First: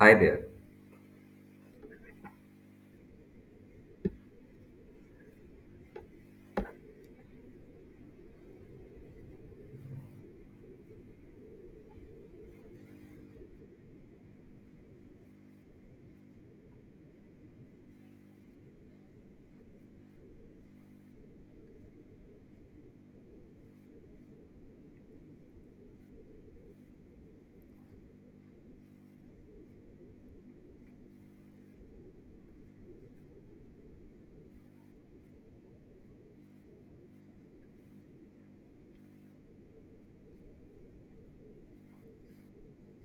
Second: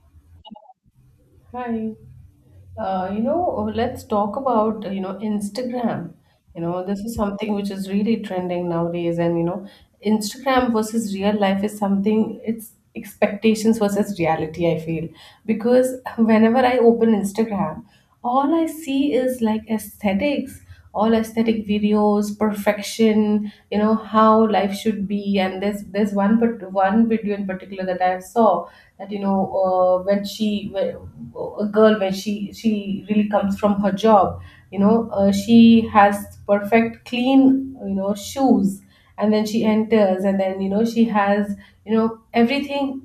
Hi there. Hi. Let's talk about, Instagram. You know, this is something which is really trending nowadays. And, you know, Instagram versus real life is something, it's expectations versus reality, I feel. Because whenever I open Instagram, all I see is like aesthetics, all aesthetic videos, perfection, you know, how life should be. And there's one but one video in particular that I saw that a girl when she really comes from her job she has perfect clean, you know, shoes, and then she enters, and then, you know, she has, you know, everything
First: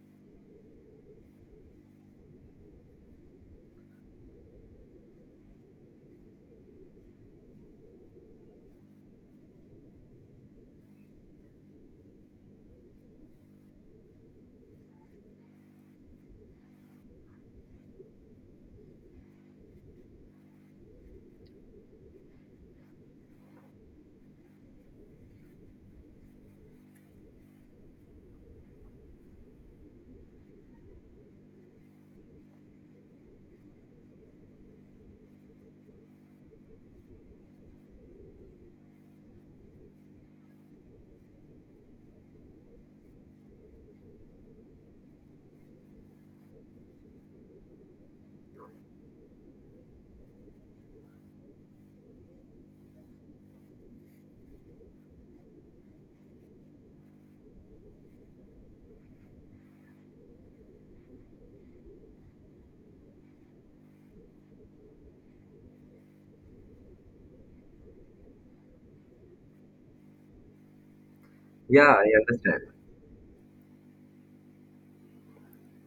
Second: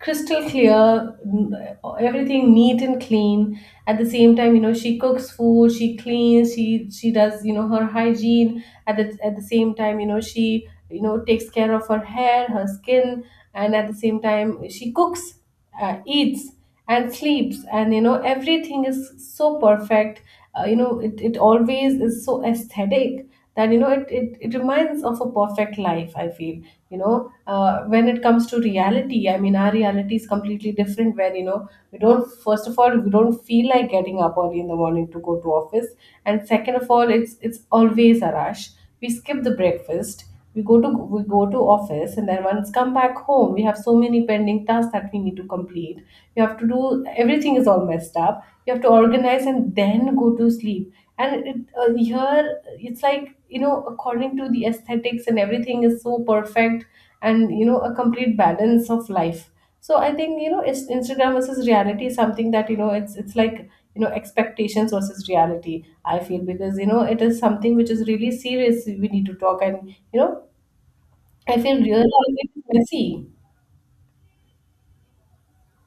crystal clear, everything neat and clean. At the same time, you know, she cooks food, she cleans, she does, you know, her hygiene. At the at the same time, you know, she, you know, takes care of her hair, her skin, and at the same time she cooks, eats and sleeps, and, you know, everything is so perfect. You know, it always is so aesthetic, that, you know, it reminds of a perfect life, I feel. When it comes to reality, I mean, our reality is completely different, where, you know, we don't, first of all, we don't feel like getting up early in the morning to go to office. And second of all, it's always a rush. We skip the breakfast. We go to, we go to office, and then once come back home we have so many pending tasks that we need to complete. You have to do, everything is all messed up, you have to organize and then go to sleep. And here it's like, you know, according to the aesthetics, and everything is so perfect, and, you know, a complete balance of life. So I think, you know, it's Instagram versus reality is something that, you know, it's like, you know, expectations versus reality. I feel because, you know, it is something which is really serious. We need to talk, and, you know, I feel Yeah, real I life is understand. messy.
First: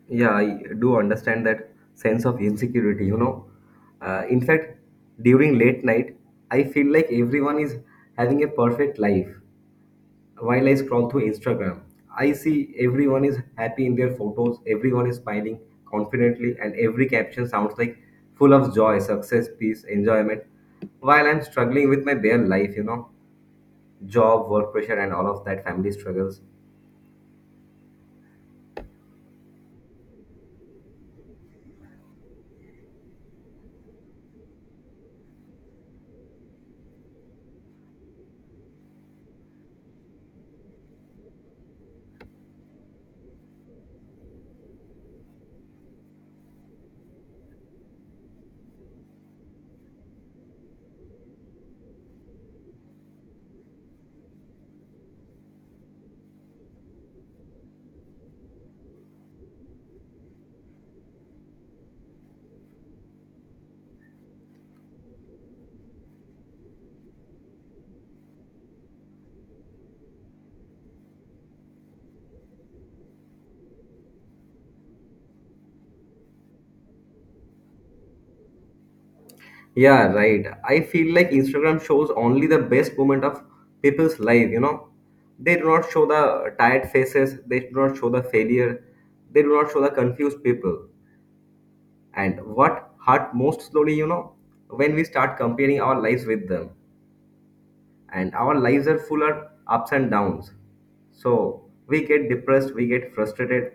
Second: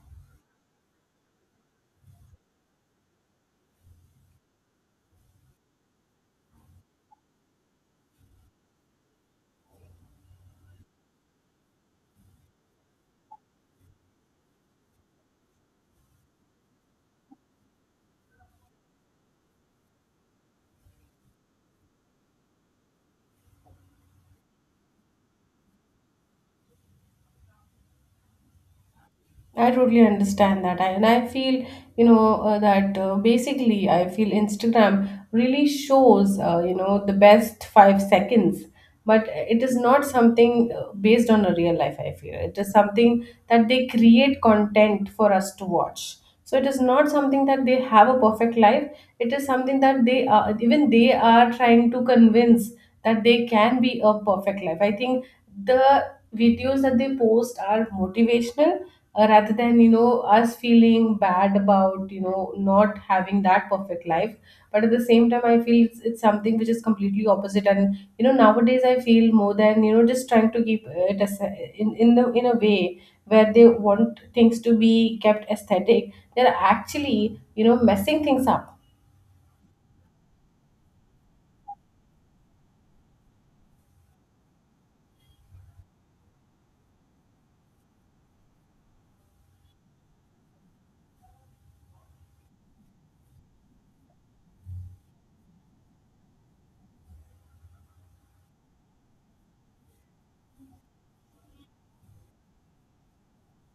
Yeah, I do understand that sense of insecurity, you know. In fact, during late night, I feel like everyone is having a perfect life. While I scroll through Instagram, I see everyone is happy in their photos, everyone is smiling confidently, and every caption sounds like full of joy, success, peace, enjoyment. While I'm struggling with my bare life, you know, job, work pressure, and all of that family struggles. I totally understand that, and I feel, that basically I feel Instagram really shows, you know, the best 5 seconds, but it is not something based on a real life. I feel it is something that they create content for us to watch. So it is not something that they have a perfect life. It is something that they are, even they are trying to convince that they can be a perfect life. I think the videos that they post are motivational, rather than, you know, us feeling bad about, you know, not having that perfect life. But at the same time I feel it's something which is completely opposite, and, you know, nowadays I feel more than, you know, just trying to keep it as, in a way where they want things to be kept aesthetic, they're actually, you know, messing things up. Yeah, right. I feel like Instagram shows only the best moment of people's life, you know. They do not show the tired faces, they do not show the failure, they do not show the confused people. And what hurt most slowly, you know, when we start comparing our lives with them. And our lives are full of ups and downs. So we get depressed, we get frustrated,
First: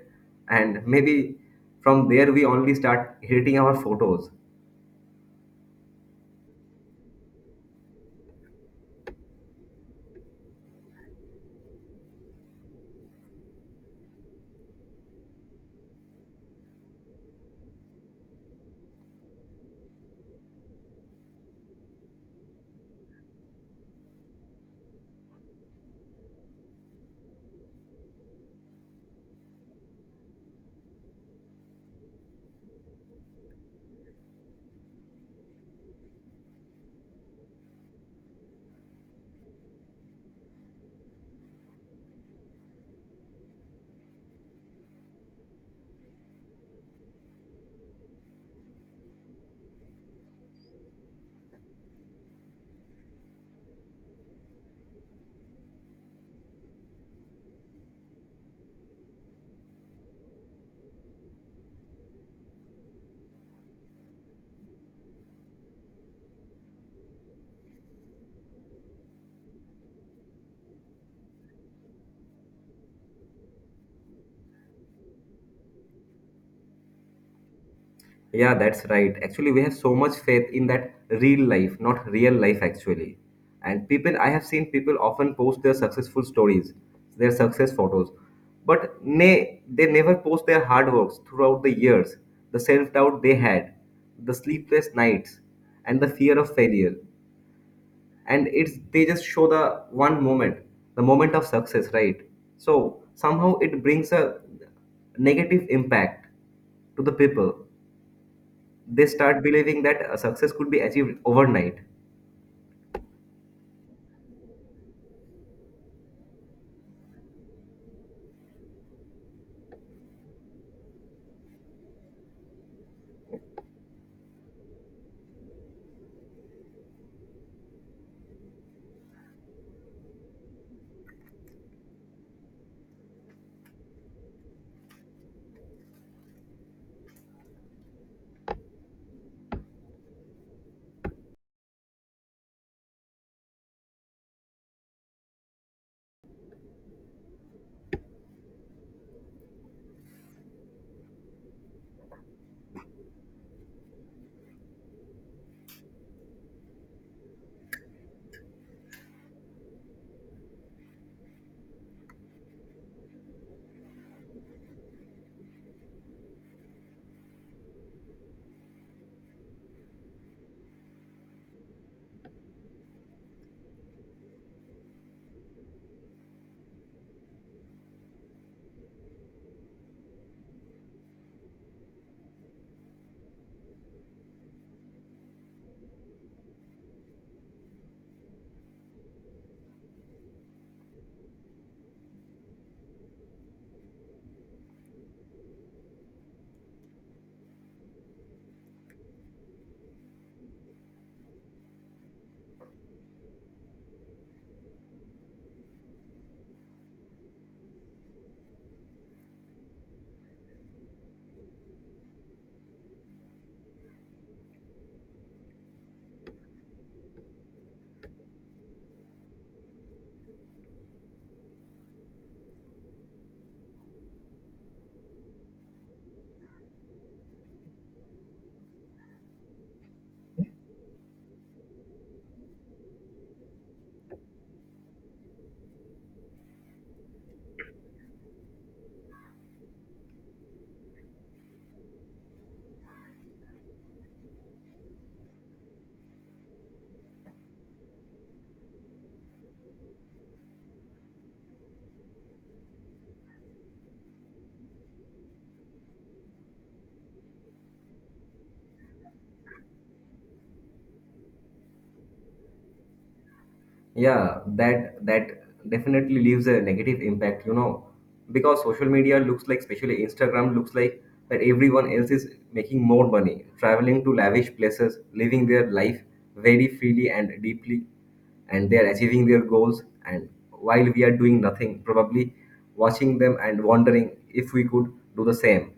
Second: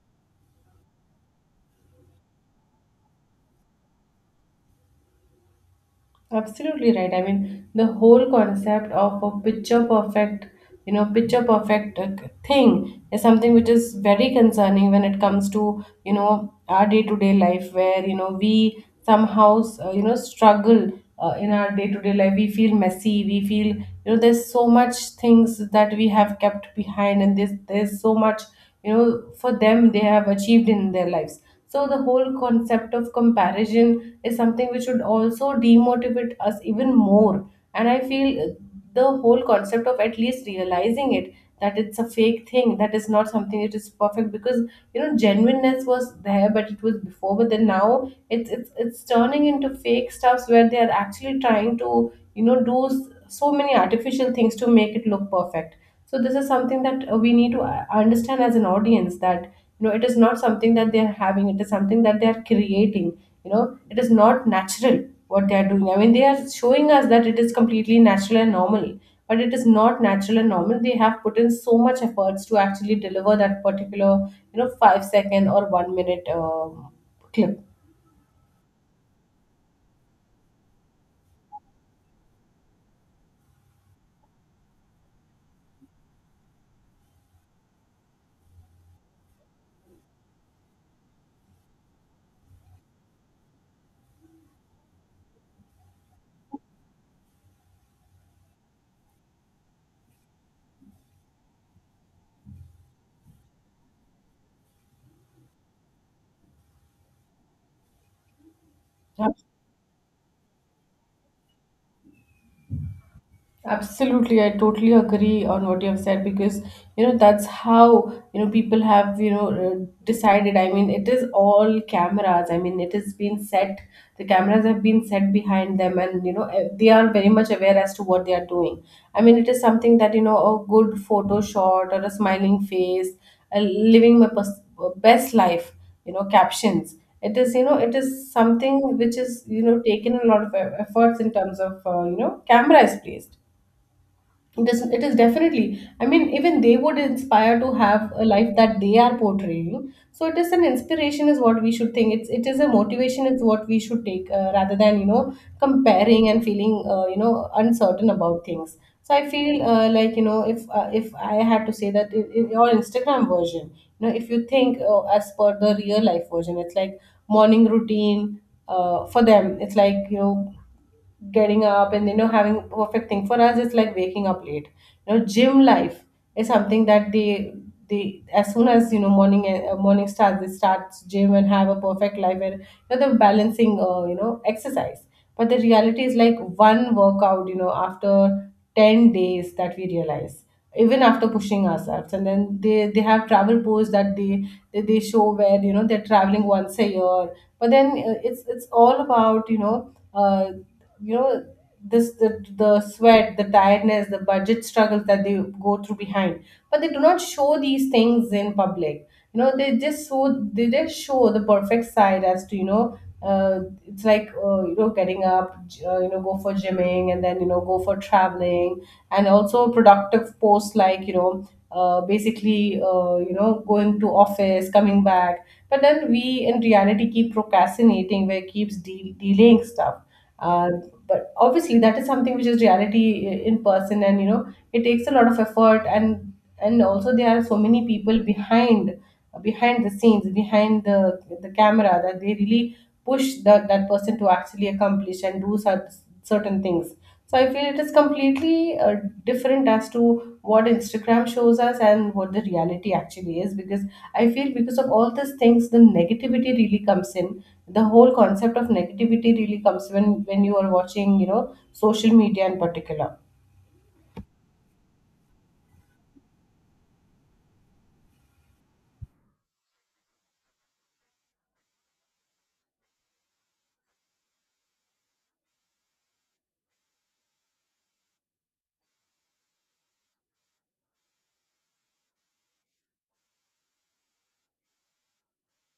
and maybe from there we only start hating our photos. Absolutely right. I mean, the whole concept of a picture perfect, you know, picture perfect, thing is something which is very concerning when it comes to, you know, our day to day life where, you know, we somehow, you know, struggle in our day to day life. We feel messy. We feel, you know, there's so much things that we have kept behind, and this, there's so much, you know, for them they have achieved in their lives. So the whole concept of comparison is something which would also demotivate us even more. And I feel, the whole concept of at least realizing it, that it's a fake thing, that is not something that is perfect. Because, you know, genuineness was there, but it was before, but then now it's it's turning into fake stuffs where they are actually trying to, you know, do so many artificial things to make it look perfect. So this is something that, we need to understand as an audience, that, you know, it is not something that they are having, it is something that they are creating, you know. It is not natural what they are doing. I mean, they are showing us that it is completely natural and normal, but it is not natural and normal. They have put in so much efforts to actually deliver that particular, you know, 5 second or 1 minute clip. Yeah, that's right. Actually, we have so much faith in that real life, not real life, actually. And people, I have seen people often post their successful stories, their success photos, but nay, they never post their hard works throughout the years, the self doubt they had, the sleepless nights, and the fear of failure. And it's they just show the one moment, the moment of success, right? So somehow it brings a negative impact to the people. They Huh? start believing that a success could be achieved overnight. Absolutely, I totally agree on what you have said, because, you know, that's how, you know, people have, you know, decided. I mean, it is all cameras. I mean, it has been set. The cameras have been set behind them, and, you know, they are very much aware as to what they are doing. I mean, it is something that, you know, a good photo shot or a smiling face, a living my best life. You know, captions. It is, you know, it is something which is, you know, taken a lot of efforts in terms of, you know, camera is placed. It is definitely, I mean, even they would inspire to have a life that they are portraying. So it is an inspiration is what we should think, it is a motivation is what we should take, rather than, you know, comparing and feeling, you know, uncertain about things. So I feel, like, you know, if I had to say that in your Instagram version, you know, if you think, as per the real life version, it's like morning routine, for them it's like, you know, getting up and, you know, having a perfect thing. For us, it's like waking up late. You know, gym life is something that they as soon as, you know, morning, morning starts, they start gym and have a perfect life where you know they're balancing, you know, exercise. But the reality is like one workout, you know, after 10 days that we realize, even after pushing ourselves. And then they have travel posts that they show where, you know, they're traveling once a year. But then, it's all about, you know, you know this, the sweat, the tiredness, the budget struggles that they go through behind. But they do not show these things in public. You know, they just show, they just show the perfect side, as to, you know, it's like, you know, getting up, you know, go for gymming, and then, you know, go for traveling. And also productive posts, like, you know, basically, you know, going to office, coming back. But then we in reality keep procrastinating, where it keeps delaying stuff. uh, but obviously that is something which is reality, in person. And, you know, it takes a lot of effort. And also there are so many people behind, behind the scenes, behind the camera, that they really push that person to actually accomplish and do such certain things. So I feel it is completely, different as to what Instagram shows us and what the reality actually is. Because I feel because of all these things, the negativity really comes in. The whole concept of negativity really comes when you are watching, you know, social media in particular. Yeah, that that definitely leaves a negative impact, you know, because social media looks like, especially Instagram, looks like that everyone else is making more money, traveling to lavish places, living their life very freely and deeply, and they are achieving their goals, and while we are doing nothing, probably watching them and wondering if we could do the same.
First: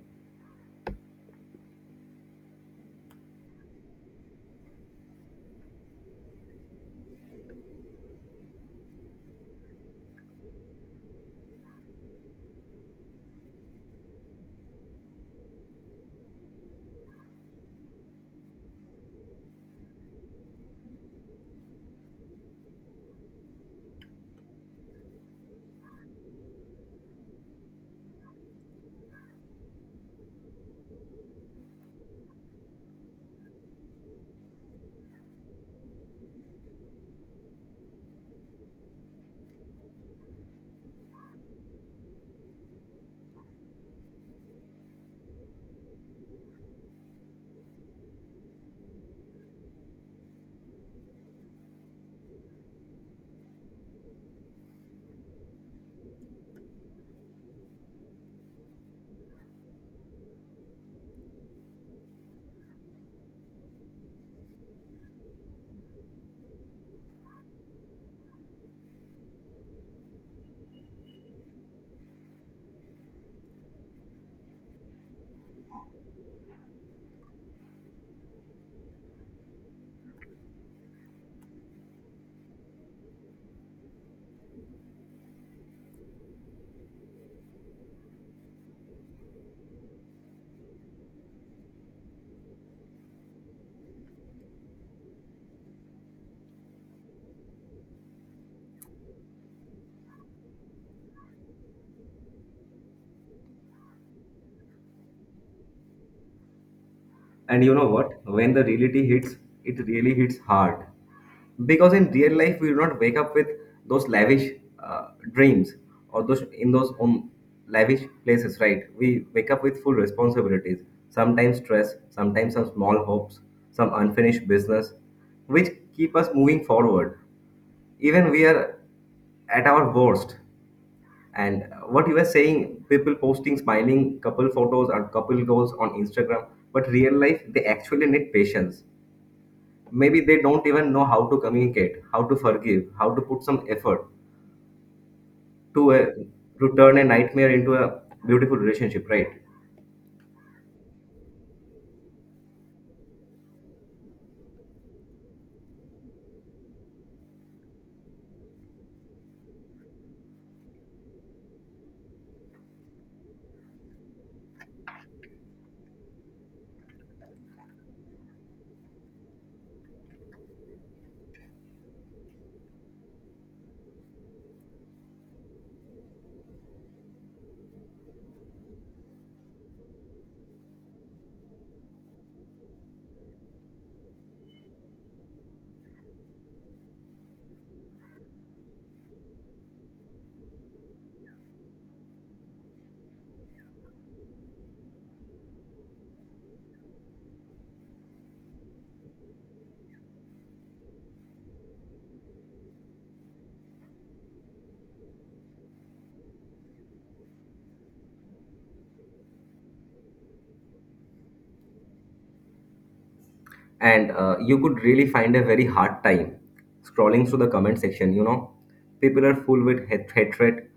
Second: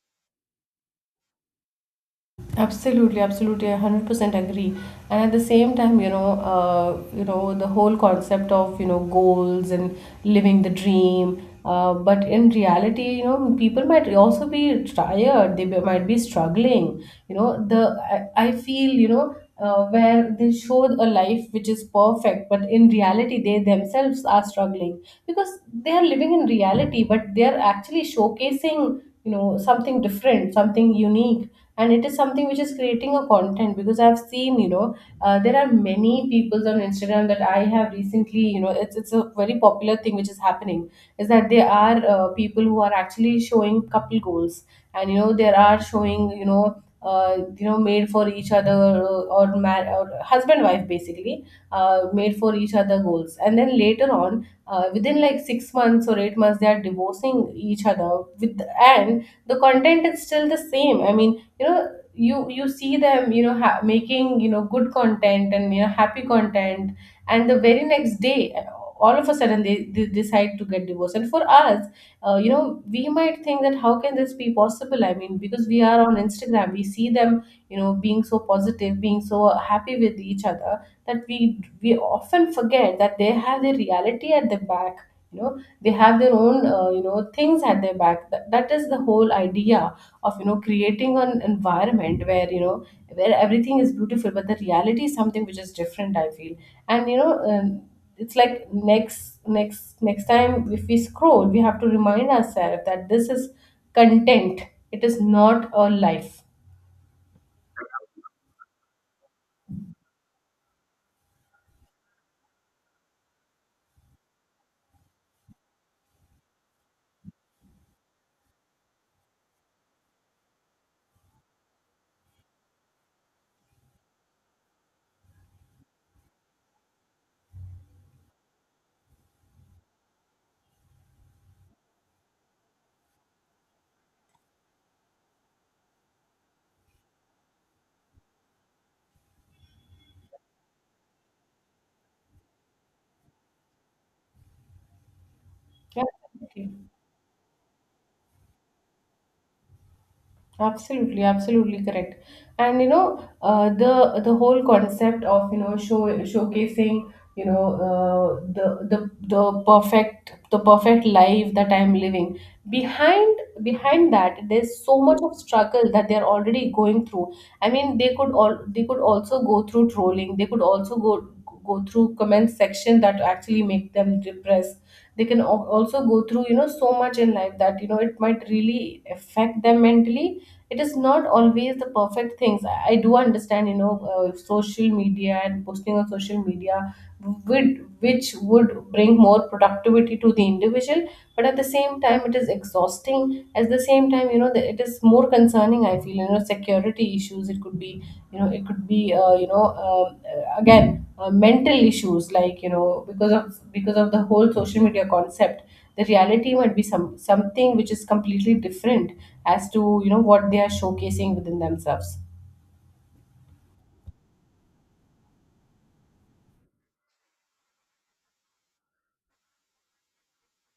Absolutely, absolutely, I 100% agree. And at the same time, you know, the whole concept of, you know, goals and living the dream. But in reality, you know, people might also be tired. They might be struggling. You know, the I feel, you know, where they show a life which is perfect, but in reality, they themselves are struggling, because they are living in reality, but they are actually showcasing, you know, something different, something unique, and it is something which is creating a content. Because I've seen, there are many people on Instagram that I have recently, you know, it's a very popular thing which is happening is that there are people who are actually showing couple goals, and you know, there are showing, made for each other or husband wife basically, made for each other goals, and then later on, within like 6 months or 8 months they are divorcing each other with. And the content is still the same, I mean, you know, you see them, you know, making, you know, good content, and you know, happy content. And the very next day, all of a sudden they decide to get divorced. And for us, you know, we might think that how can this be possible. I mean, because we are on Instagram, we see them, you know, being so positive, being so happy with each other, that we often forget that they have the reality at the back, you know. They have their own, you know, things at their back, that is the whole idea of, you know, creating an environment where, you know, where everything is beautiful, but the reality is something which is different, I feel. And you know, it's like next time if we scroll, we have to remind ourselves that this is content. It is not a life. And you know what? When the reality hits, it really hits hard. Because in real life, we do not wake up with those lavish dreams or those in those lavish places, right? We wake up with full responsibilities, sometimes stress, sometimes some small hopes, some unfinished business, which keep us moving forward. Even we are at our worst. And what you were saying, people posting smiling couple photos and couple goals on Instagram, but real life, they actually need patience. Maybe they don't even know how to communicate, how to forgive, how to put some effort to a, Yeah. to turn a nightmare into a beautiful relationship, right? Absolutely, absolutely correct. And you know, the whole concept of, you know, showcasing, you know, the perfect, the perfect life that I'm living. Behind, behind that there's so much of struggle that they're already going through. I mean, they could also go through trolling. They could also go through comment section that actually make them depressed. They can also go through, you know, so much in life that, you know, it might really affect them mentally. It is not always the perfect things. I do understand, you know, social media and posting on social media would, which would bring more productivity to the individual, but at the same time it is exhausting. At the same time, you know, it is more concerning, I feel. You know, security issues it could be, you know, it could be, again, mental issues like, you know, because of the whole social media concept. The reality might be something which is completely different as to, you know, what they are showcasing within themselves. And you could really find a very hard time scrolling through the comment section, you know, people are full with hatred,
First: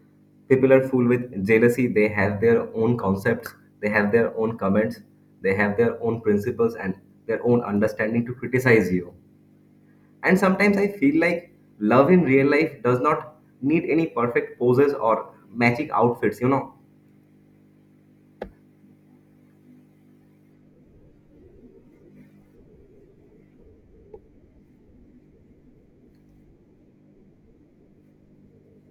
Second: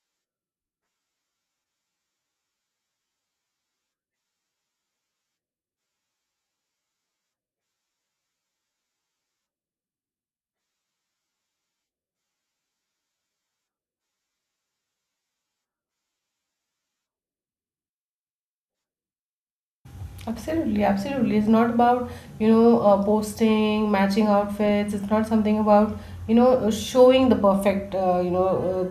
people are full with jealousy, they have their own concepts, they have their own comments, they have their own principles and their own understanding to criticize you. And sometimes I feel like love in real life does not need any perfect poses or magic outfits, you know. Absolutely, absolutely. It's not about, you know, posting matching outfits. It's not something about, you know, showing the perfect, you know,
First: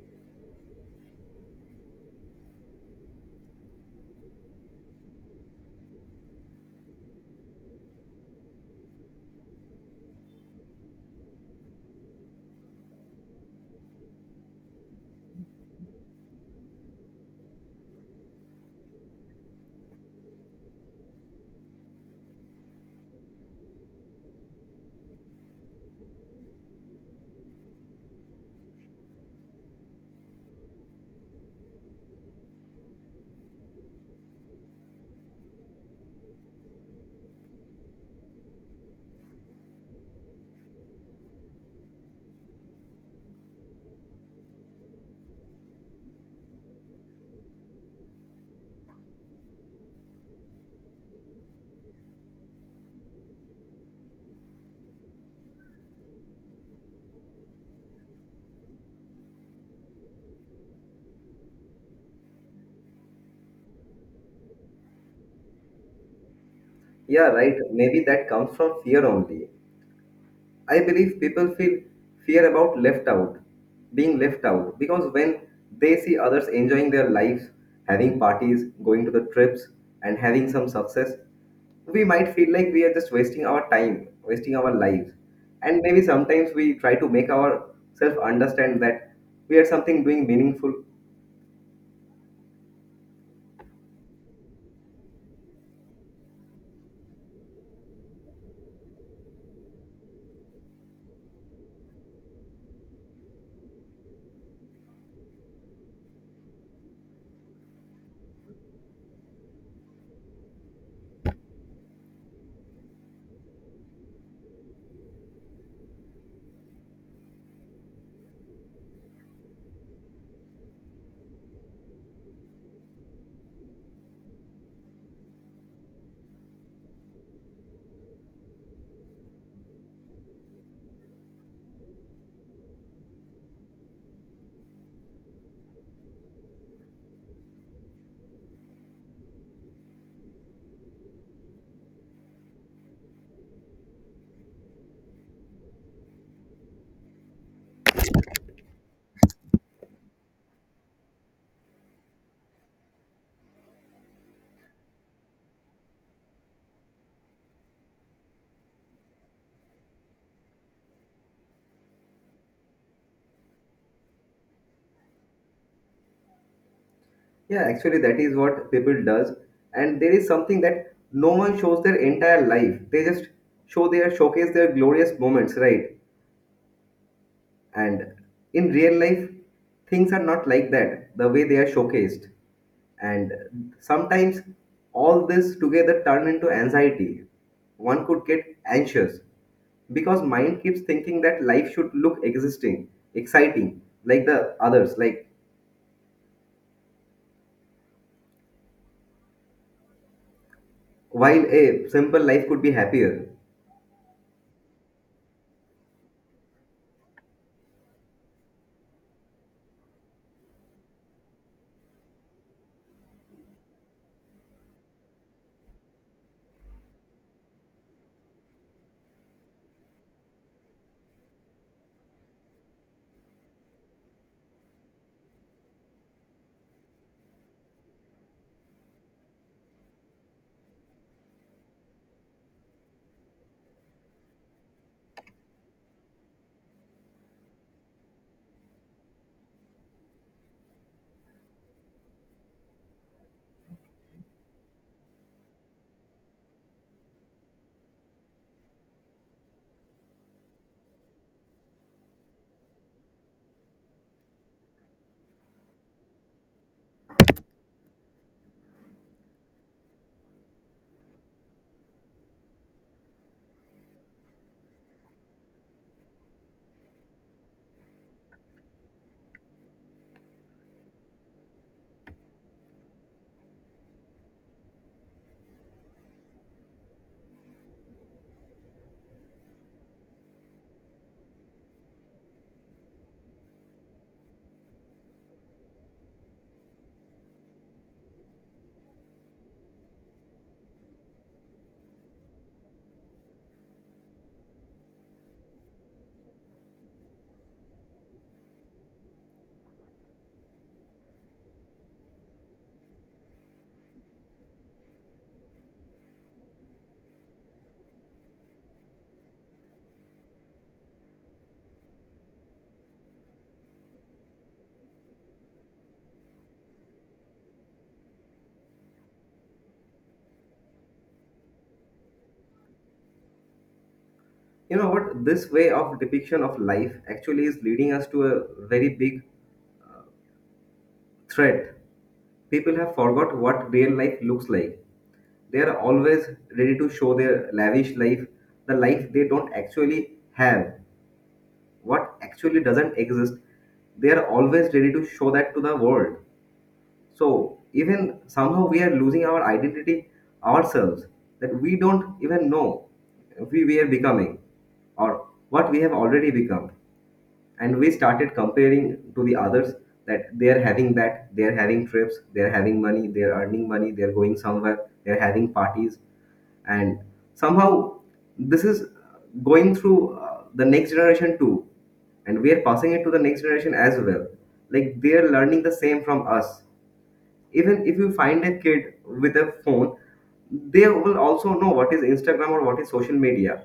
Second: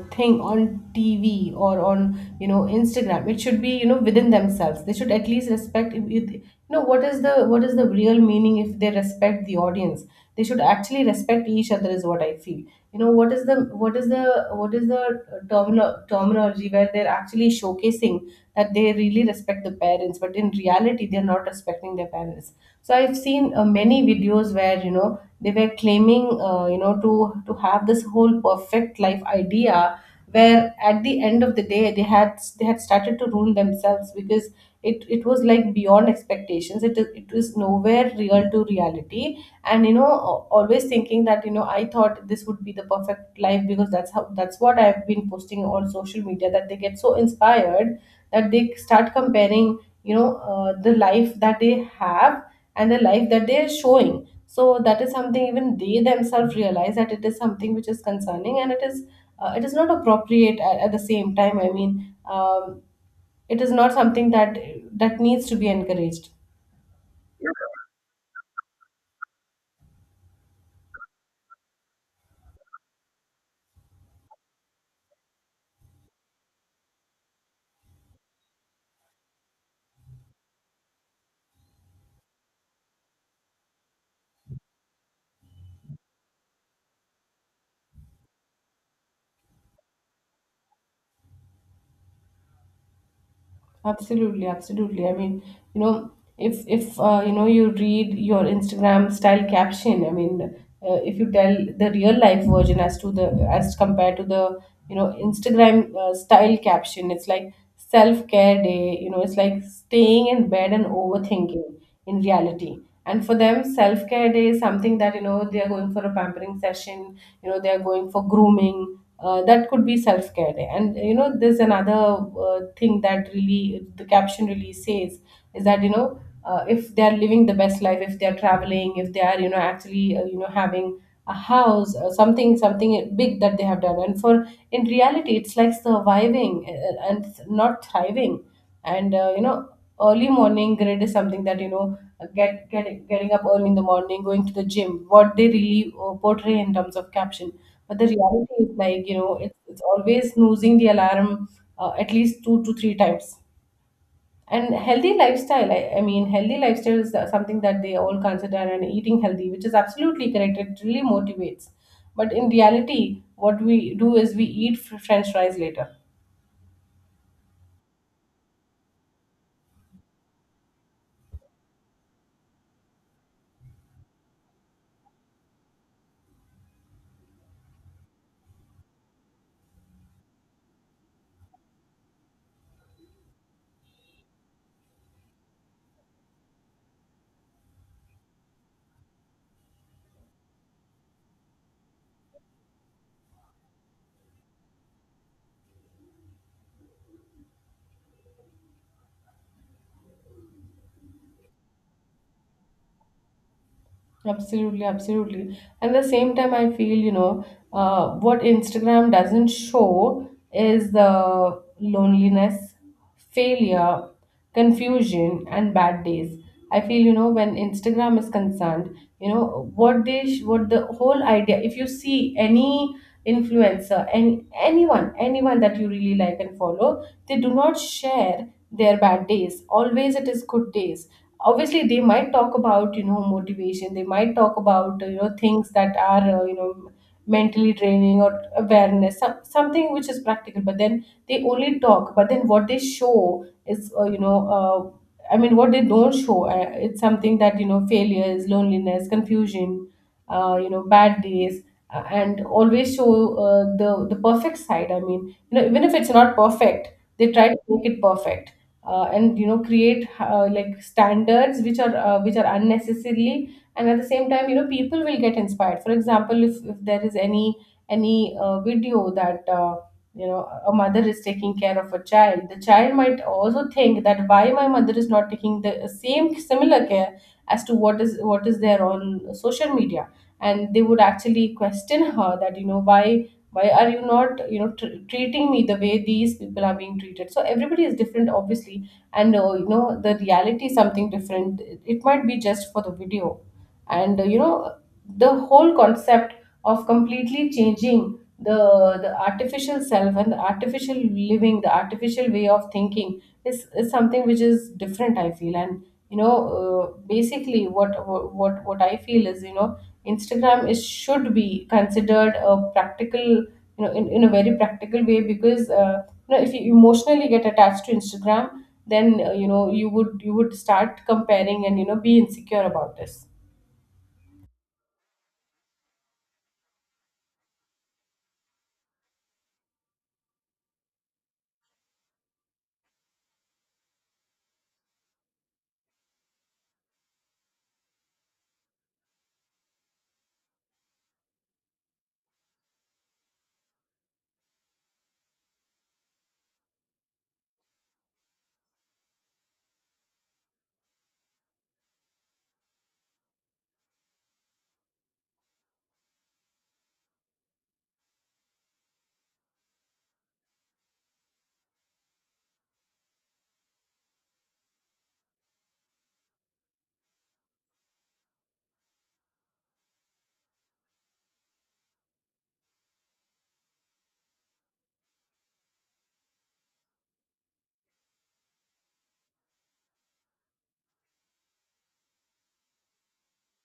thing on TV or on, you know, Instagram. It should be, you know, within themselves. They should at least respect no, what is the real meaning if they respect the audience? They should actually respect each other is what I feel. You know, what is the terminal terminology where they're actually showcasing that they really respect the parents, but in reality they're not respecting their parents. So I've seen, many videos where, you know, they were claiming, you know, to have this whole perfect life idea, where at the end of the day they had started to ruin themselves because it was like beyond expectations. It was nowhere real to reality. And you know, always thinking that, you know, I thought this would be the perfect life because that's what I've been posting on social media, that they get so inspired that they start comparing, you know, the life that they have and the life that they are showing. So that is something even they themselves realize, that it is something which is concerning, and it is, it is not appropriate at the same time. I mean, it is not something that needs to be encouraged. Yeah, right. Maybe that comes from fear only. I believe people feel fear about left out, being left out, because when they see others enjoying their lives, having parties, going to the trips, and having some success, we might feel like we are just wasting our time, wasting our lives. And maybe sometimes we try to make ourselves understand that we are something doing meaningful. Absolutely, absolutely. I mean, you know, if you know, you read your Instagram style caption. I mean, if you tell the real life version as to the, as compared to the, you know, Instagram, style caption, it's like self care day. You know, it's like staying in bed and overthinking in reality. And for them, self-care day is something that, you know, they are going for a pampering session. You know, they are going for grooming, that could be self-care day. And you know, there's another, thing that really the caption really says is that, you know, if they are living the best life, if they are traveling, if they are, you know, actually, you know, having a house, something big that they have done. And for in reality it's like surviving, and not thriving. And you know, early morning grid is something that, you know, getting up early in the morning, going to the gym, what they really, portray in terms of caption. But the reality is like, you know, it's always snoozing the alarm, at least two to three times. And healthy lifestyle, I mean healthy lifestyle is, something that they all consider, and eating healthy, which is absolutely correct, it really motivates. But in reality what we do is we eat french fries later. Yeah, actually, that is what people does. And there is something that no one shows their entire life. They just show their showcase their glorious moments, right? And in real life, things are not like that, the way they are showcased. And sometimes all this together turn into anxiety. One could get anxious because mind keeps thinking that life should look existing, exciting, like the others, like while a simple life could be happier. Absolutely, absolutely. And the same time, I feel, you know, what Instagram doesn't show is the loneliness, failure, confusion, and bad days. I feel, you know, when Instagram is concerned, you know, what what the whole idea, if you see any influencer and anyone, anyone that you really like and follow, they do not share their bad days. Always it is good days. Obviously they might talk about, you know, motivation, they might talk about, you know, things that are, you know, mentally draining or awareness, something which is practical. But then they only talk, but then what they show is, I mean, what they don't show, it's something that, you know, failures, loneliness, confusion, you know, bad days, and always show, the perfect side. I mean, you know, even if it's not perfect, they try to make it perfect, and you know, create, like standards which are, which are unnecessarily. And at the same time, you know, people will get inspired. For example, if there is any, video that, you know, a mother is taking care of a child, the child might also think that why my mother is not taking the same similar care as to what is there on social media. And they would actually question her that, you know, why are you not, you know, treating me the way these people are being treated. So everybody is different, obviously. And you know, the reality is something different, it might be just for the video. And you know, the whole concept of completely changing the artificial self, and the artificial living, the artificial way of thinking is something which is different, I feel. And you know, basically, what I feel is, you know, Instagram is should be considered a practical, you know, in a very practical way, because, you know, if you emotionally get attached to Instagram, then, you know, you would, start comparing and, you know, be insecure about this. You know what? This way of depiction of life actually is leading us to a very big threat. People have forgot what real life looks like. They are always ready to show their lavish life, the life they don't actually have, what actually doesn't exist. They are always ready to show that to the world. So even somehow we are losing our identity ourselves, that we don't even know we are becoming or what we have already become, and we started comparing to the others, that they're having, that they're having trips, they're having money, they're earning money, they're going somewhere, they're having parties. And somehow this is going through the next generation too, and we are passing it to the next generation as well, like they are learning the same from us. Even if you find a kid with a phone, they will also know what is Instagram or what is social media.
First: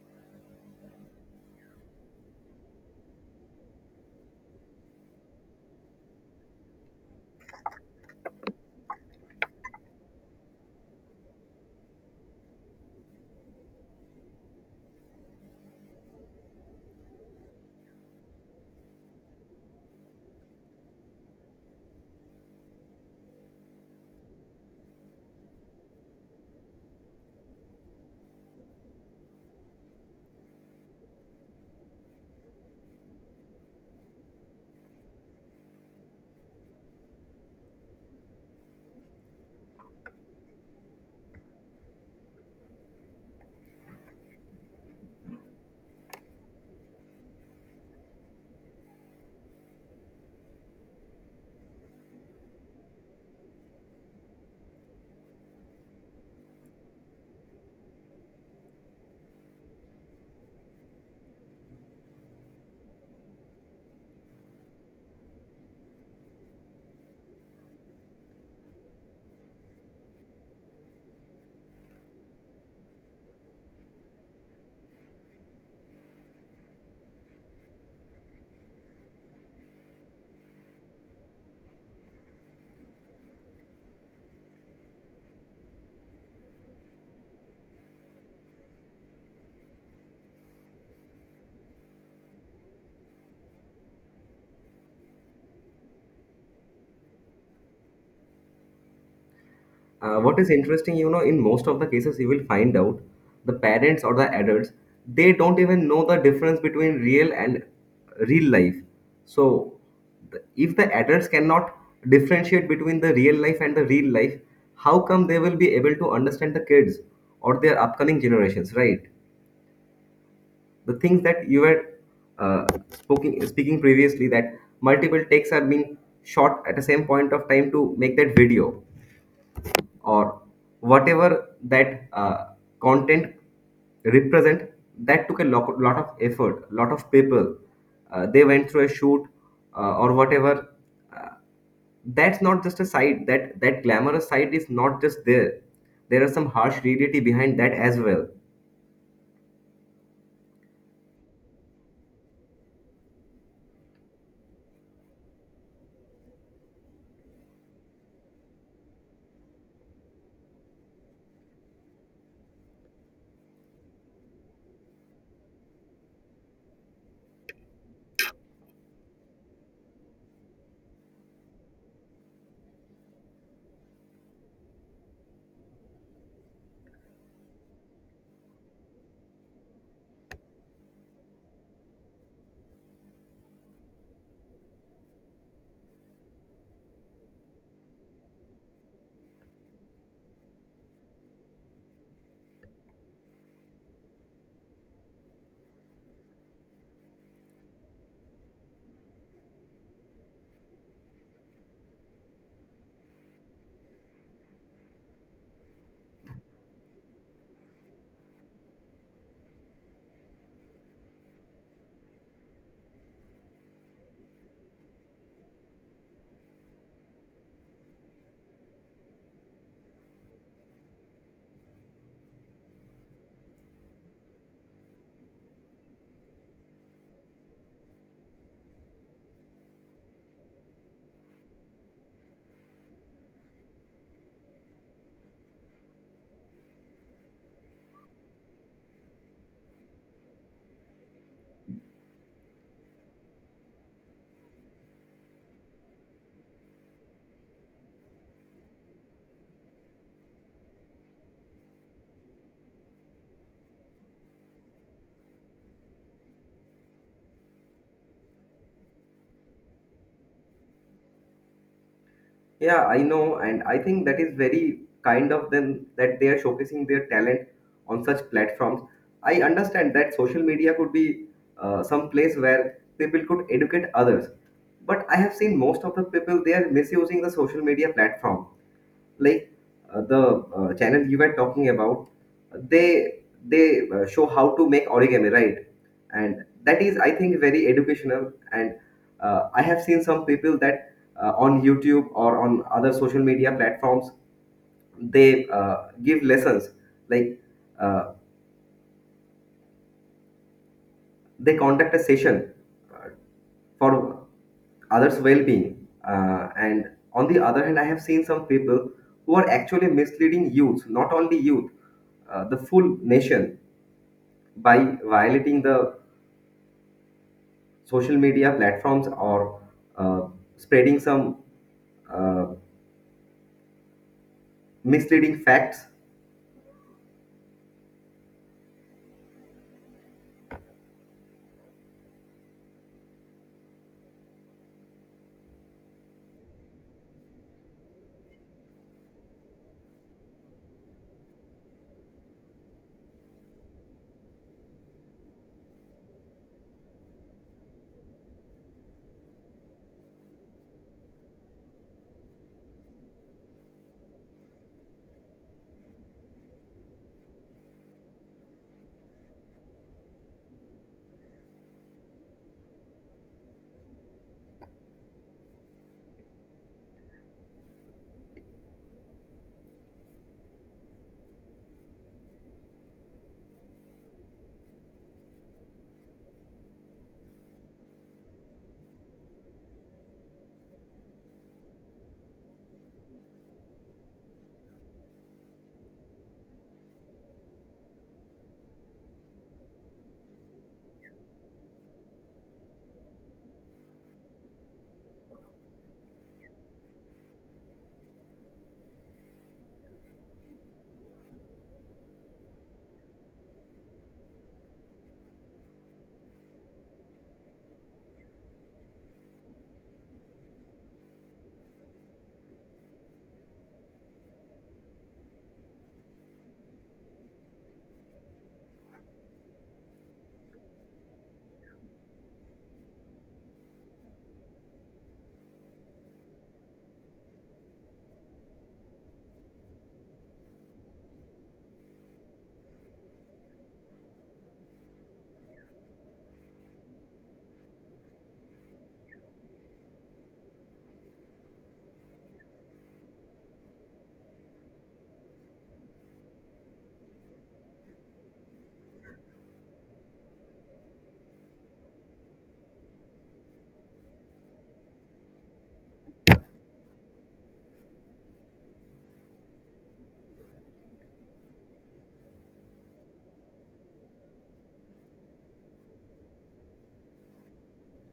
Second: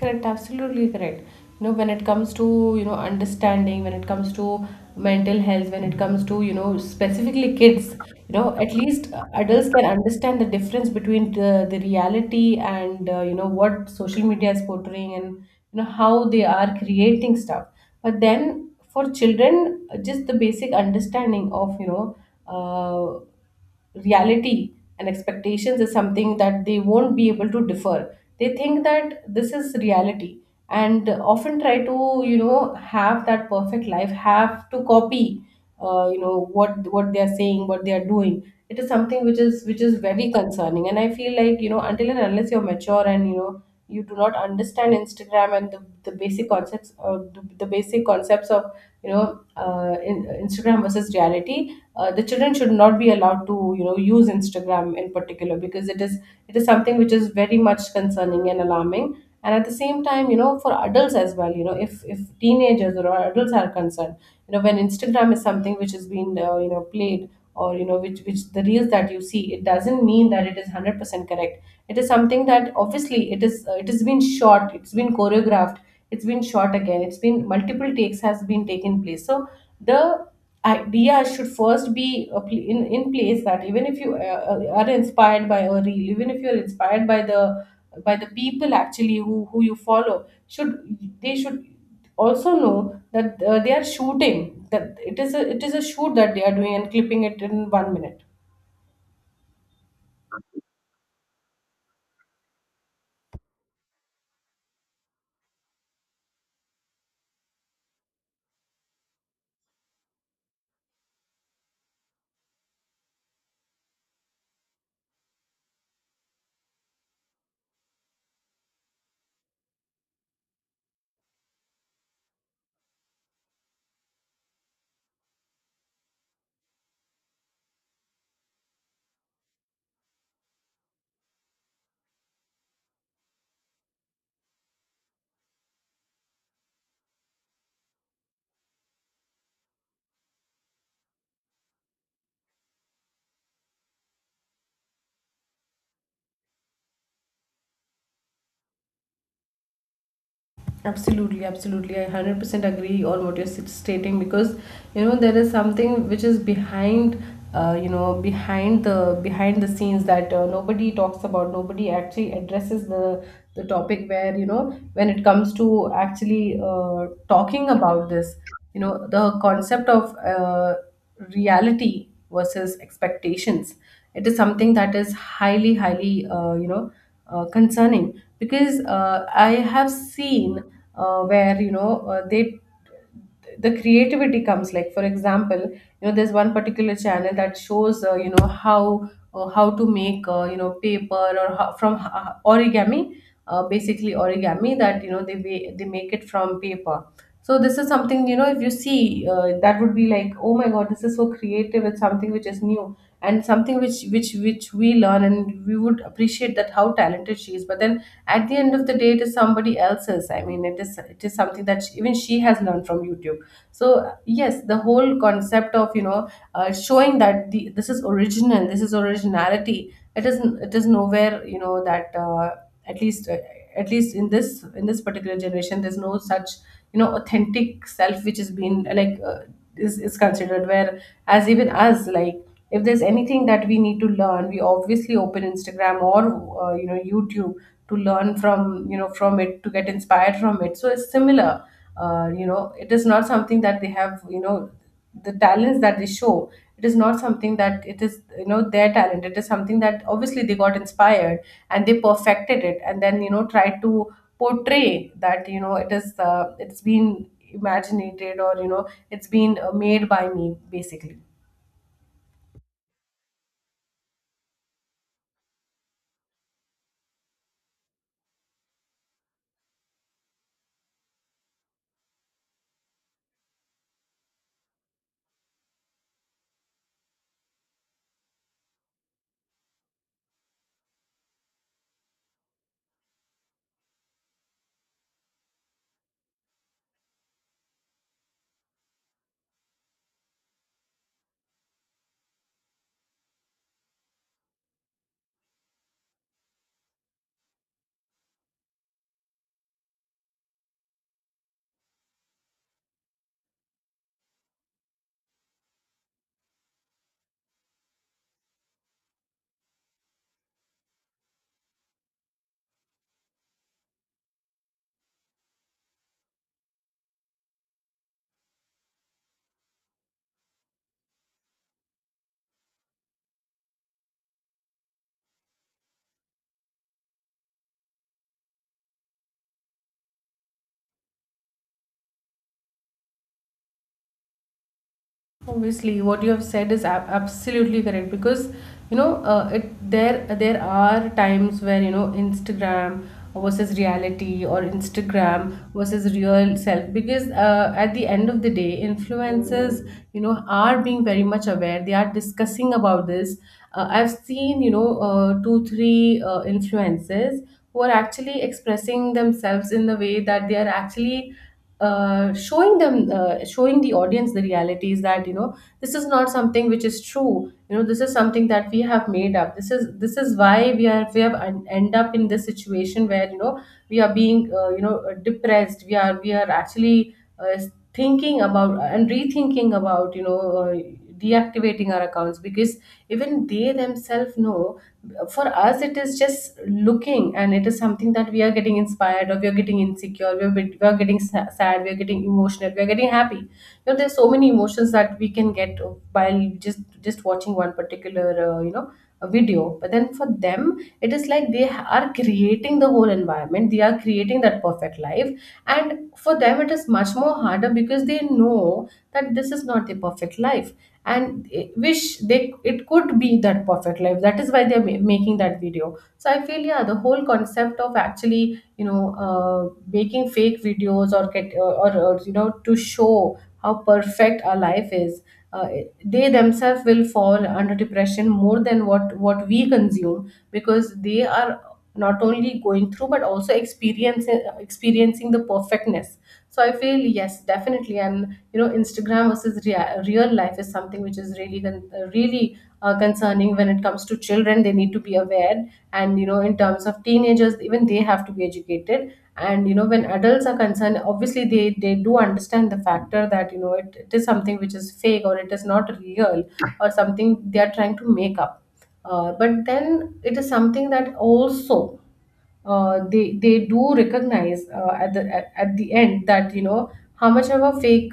Correct, absolutely correct. You know, when it comes to, you know, understanding, when it comes to mental health, when it comes to, you know, specifically kids, you know, at least, adults can understand the difference between the reality and, you know, what social media is portraying, and you know, how they are creating stuff. But then for children, just the basic understanding of, you know, uh, reality and expectations is something that they won't be able to differ. They think that this is reality, and often try to, you know, have that perfect life, have to copy, you know, what they are saying, what they are doing. It is something which is very concerning, and I feel like, you know, until and unless you're mature, and you know, you do not understand Instagram, and the basic concepts, or the basic concepts of, you know, Instagram versus reality, the children should not be allowed to, you know, use Instagram in particular, because it is, it is something which is very much concerning and alarming. And at the same time, you know, for adults as well, you know, if teenagers or adults are concerned, you know, when Instagram is something which has been, you know, played, or you know, which the reels that you see, it doesn't mean that it is 100% correct. It is something that obviously it is, it has been shot, it's been choreographed, it's been shot again, it's been multiple takes has been taken place. So the idea should first be in place, that even if you, are inspired by a reel, even if you're inspired by the, by the people actually who you follow, should they should also know that, they are shooting, that it is a, it is a shoot that they are doing, and clipping it in 1 minute. What is interesting, you know, in most of the cases, you will find out the parents or the adults, they don't even know the difference between real and real life. So, the- if the adults cannot differentiate between the real life and the real life, how come they will be able to understand the kids or their upcoming generations, right? The things that you were uh, speaking previously, that multiple takes have been shot at the same point of time to make that video or whatever that content represent, that took a lot of effort, lot of people, they went through a shoot, or whatever, uh, that's not just a side, that that glamorous side is not just there. There are some harsh reality behind that as well. Absolutely, absolutely. I 100% agree on what you're stating because you know there is something which is behind, you know, behind the scenes that nobody talks about, nobody actually addresses the topic where you know, when it comes to actually talking about this, you know, the concept of reality versus expectations. It is something that is highly you know, concerning, because I have seen where you know, they, the creativity comes, like for example, you know, there's one particular channel that shows you know, how to make you know, paper or how, from origami, basically origami that you know, they they make it from paper. So this is something, you know, if you see that would be like, oh my god, this is so creative, it's something which is new and something which we learn and we would appreciate that, how talented she is, but then at the end of the day it is somebody else's. I mean, it is something that she, even she has learned from YouTube. So yes, the whole concept of you know, showing that the, this is original, this is originality, it is nowhere, you know, that at least uh, at least in this particular generation there's no such, you know, authentic self which has been, like, is considered, where as even us, like if there's anything that we need to learn, we obviously open Instagram or you know, YouTube, to learn from, you know, from it, to get inspired from it, so it's similar. You know, it is not something that they have, you know, the talents that they show, it is not something that it is, you know, their talent. It is something that obviously they got inspired and they perfected it and then, you know, tried to portray that, you know, it is it's been imaginated, or you know, it's been made by me, basically. Yeah, I know, and I think that is very kind of them that they are showcasing their talent on such platforms. I understand that social media could be some place where people could educate others, but I have seen most of the people they are misusing the social media platform, like the channel you were talking about, they show how to make origami, right? And that is, I think, very educational. And I have seen some people that on YouTube or on other social media platforms, they give lessons, like uh, they conduct a session uh, for others' well-being. And on the other hand, I have seen some people who are actually misleading youth, not only youth, the full nation, by violating the social media platforms, or uh, spreading some uh, misleading facts. Obviously, what you have said is absolutely correct, because you know, it, there are times where you know, Instagram versus reality, or Instagram versus real self, because at the end of the day, influencers, you know, are being very much aware. They are discussing about this. I've seen, you know, 2 3 influencers who are actually expressing themselves in the way that they are actually showing them, showing the audience the realities, that you know, this is not something which is true, you know, this is something that we have made up. This is this is why we are, we have end up in this situation where, you know, we are being, you know, depressed, we are, we are actually thinking about and rethinking about, you know, uh, deactivating our accounts, because even they themselves know, for us it is just looking, and it is something that we are getting inspired, or we are getting insecure, we are getting sad, we are getting emotional, we are getting happy. You know, there's so many emotions that we can get by just watching one particular, you know, a video. But then for them it is like, they are creating the whole environment, they are creating that perfect life, and for them it is much more harder, because they know that this is not the perfect life, and wish they, it could be that perfect life, that is why they're making that video. So I feel, yeah, the whole concept of actually, you know, making fake videos, or get or you know, to show how perfect our life is, uh, they themselves will fall under depression more than what we consume, because they are not only going through but also experiencing the perfectness. So I feel yes, definitely, and you know, Instagram versus real life is something which is really really concerning. When it comes to children, they need to be aware, and you know, in terms of teenagers, even they have to be educated. And you know, when adults are concerned, obviously they do understand the factor, that you know, it is something which is fake, or it is not real, or something they are trying to make up. But then it is something that also they do recognize, at the end, that you know, how much of a fake,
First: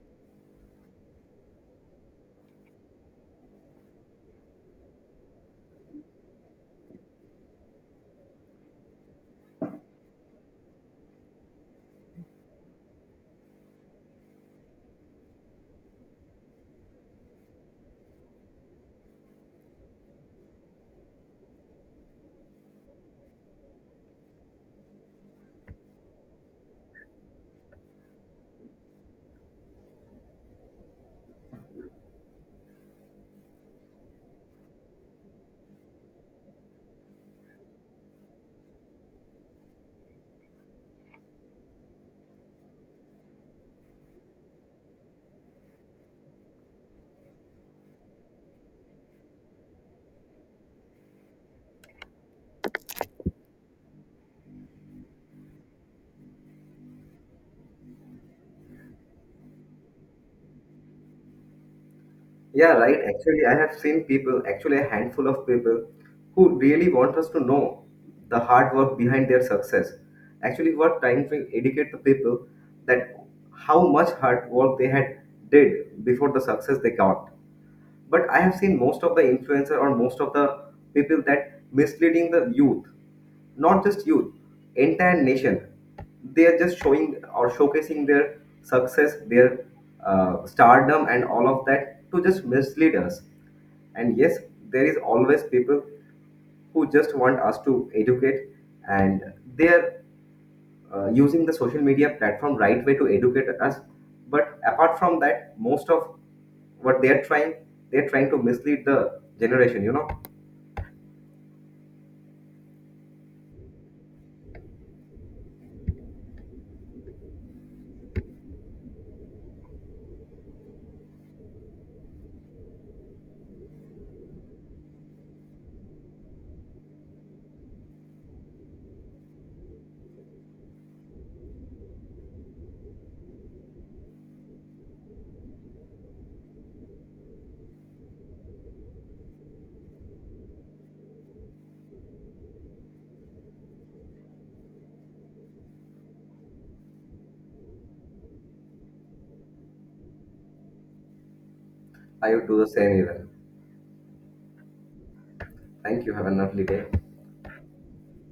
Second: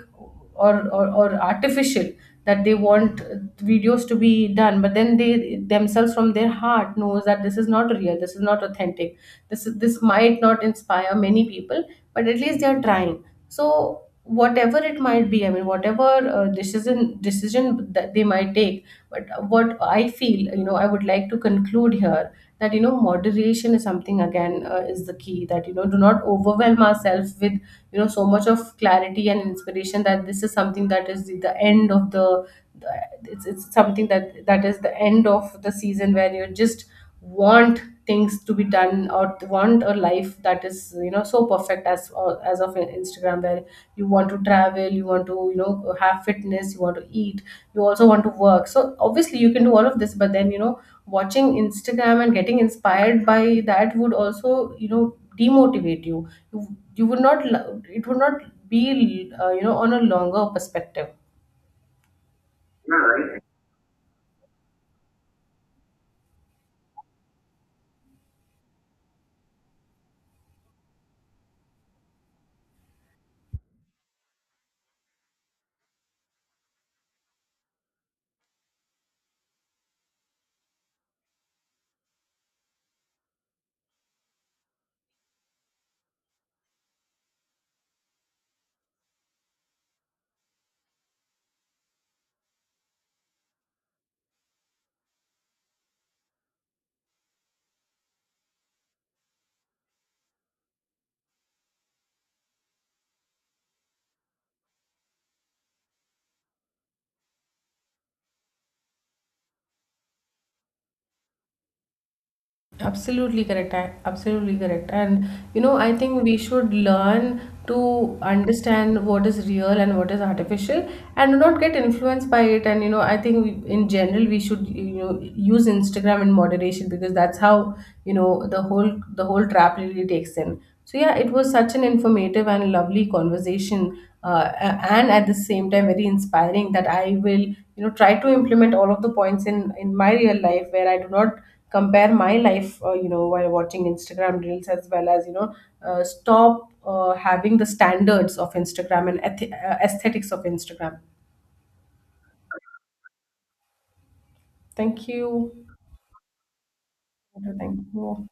or artificial that they want videos to be done, but then they themselves, from their heart, knows that this is not real, this is not authentic, this is this might not inspire many people, but at least they are trying. So whatever it might be, I mean, whatever decision that they might take, but what I feel, you know, I would like to conclude here, that you know, moderation is something, again, is the key, that you know, do not overwhelm ourselves with, you know, so much of clarity and inspiration, that this is something that is the end of the, it's something that, that is the end of the season, where you're just want things to be done, or want a life that is, you know, so perfect as, as of Instagram, where you want to travel, you want to, you know, have fitness, you want to eat, you also want to work. So obviously you can do all of this, but then you know, watching Instagram and getting inspired by that would also, you know, demotivate you. you, you would not it would not be, you know, on a longer perspective. Yeah, right. Actually, I have seen people, actually, a handful of people who really want us to know the hard work behind their success. Actually, we're trying to educate the people that how much hard work they had did before the success they got. But I have seen most of the influencer or most of the people that misleading the youth, not just youth, entire nation. They are just showing or showcasing their success, their stardom, and all of that to just mislead us. And yes, there is always people who just want us to educate, and they are using the social media platform right way to educate us. But apart from that, most of what they are trying to mislead the generation, you know. Absolutely correct. I absolutely correct. And you know, I think we should learn to understand what is real and what is artificial, and not get influenced by it. And you know, I think we, in general we should, you know, use Instagram in moderation, because that's how, you know, the whole trap really takes in. So yeah, it was such an informative and lovely conversation, and at the same time very inspiring, that I will, you know, try to implement all of the points in my real life, where I do not compare my life, you know, while watching Instagram reels, as well as you know, stop having the standards of Instagram and aesthetics of Instagram. I would do the same even. Thank you. Thank you. Have a lovely day. Thank you.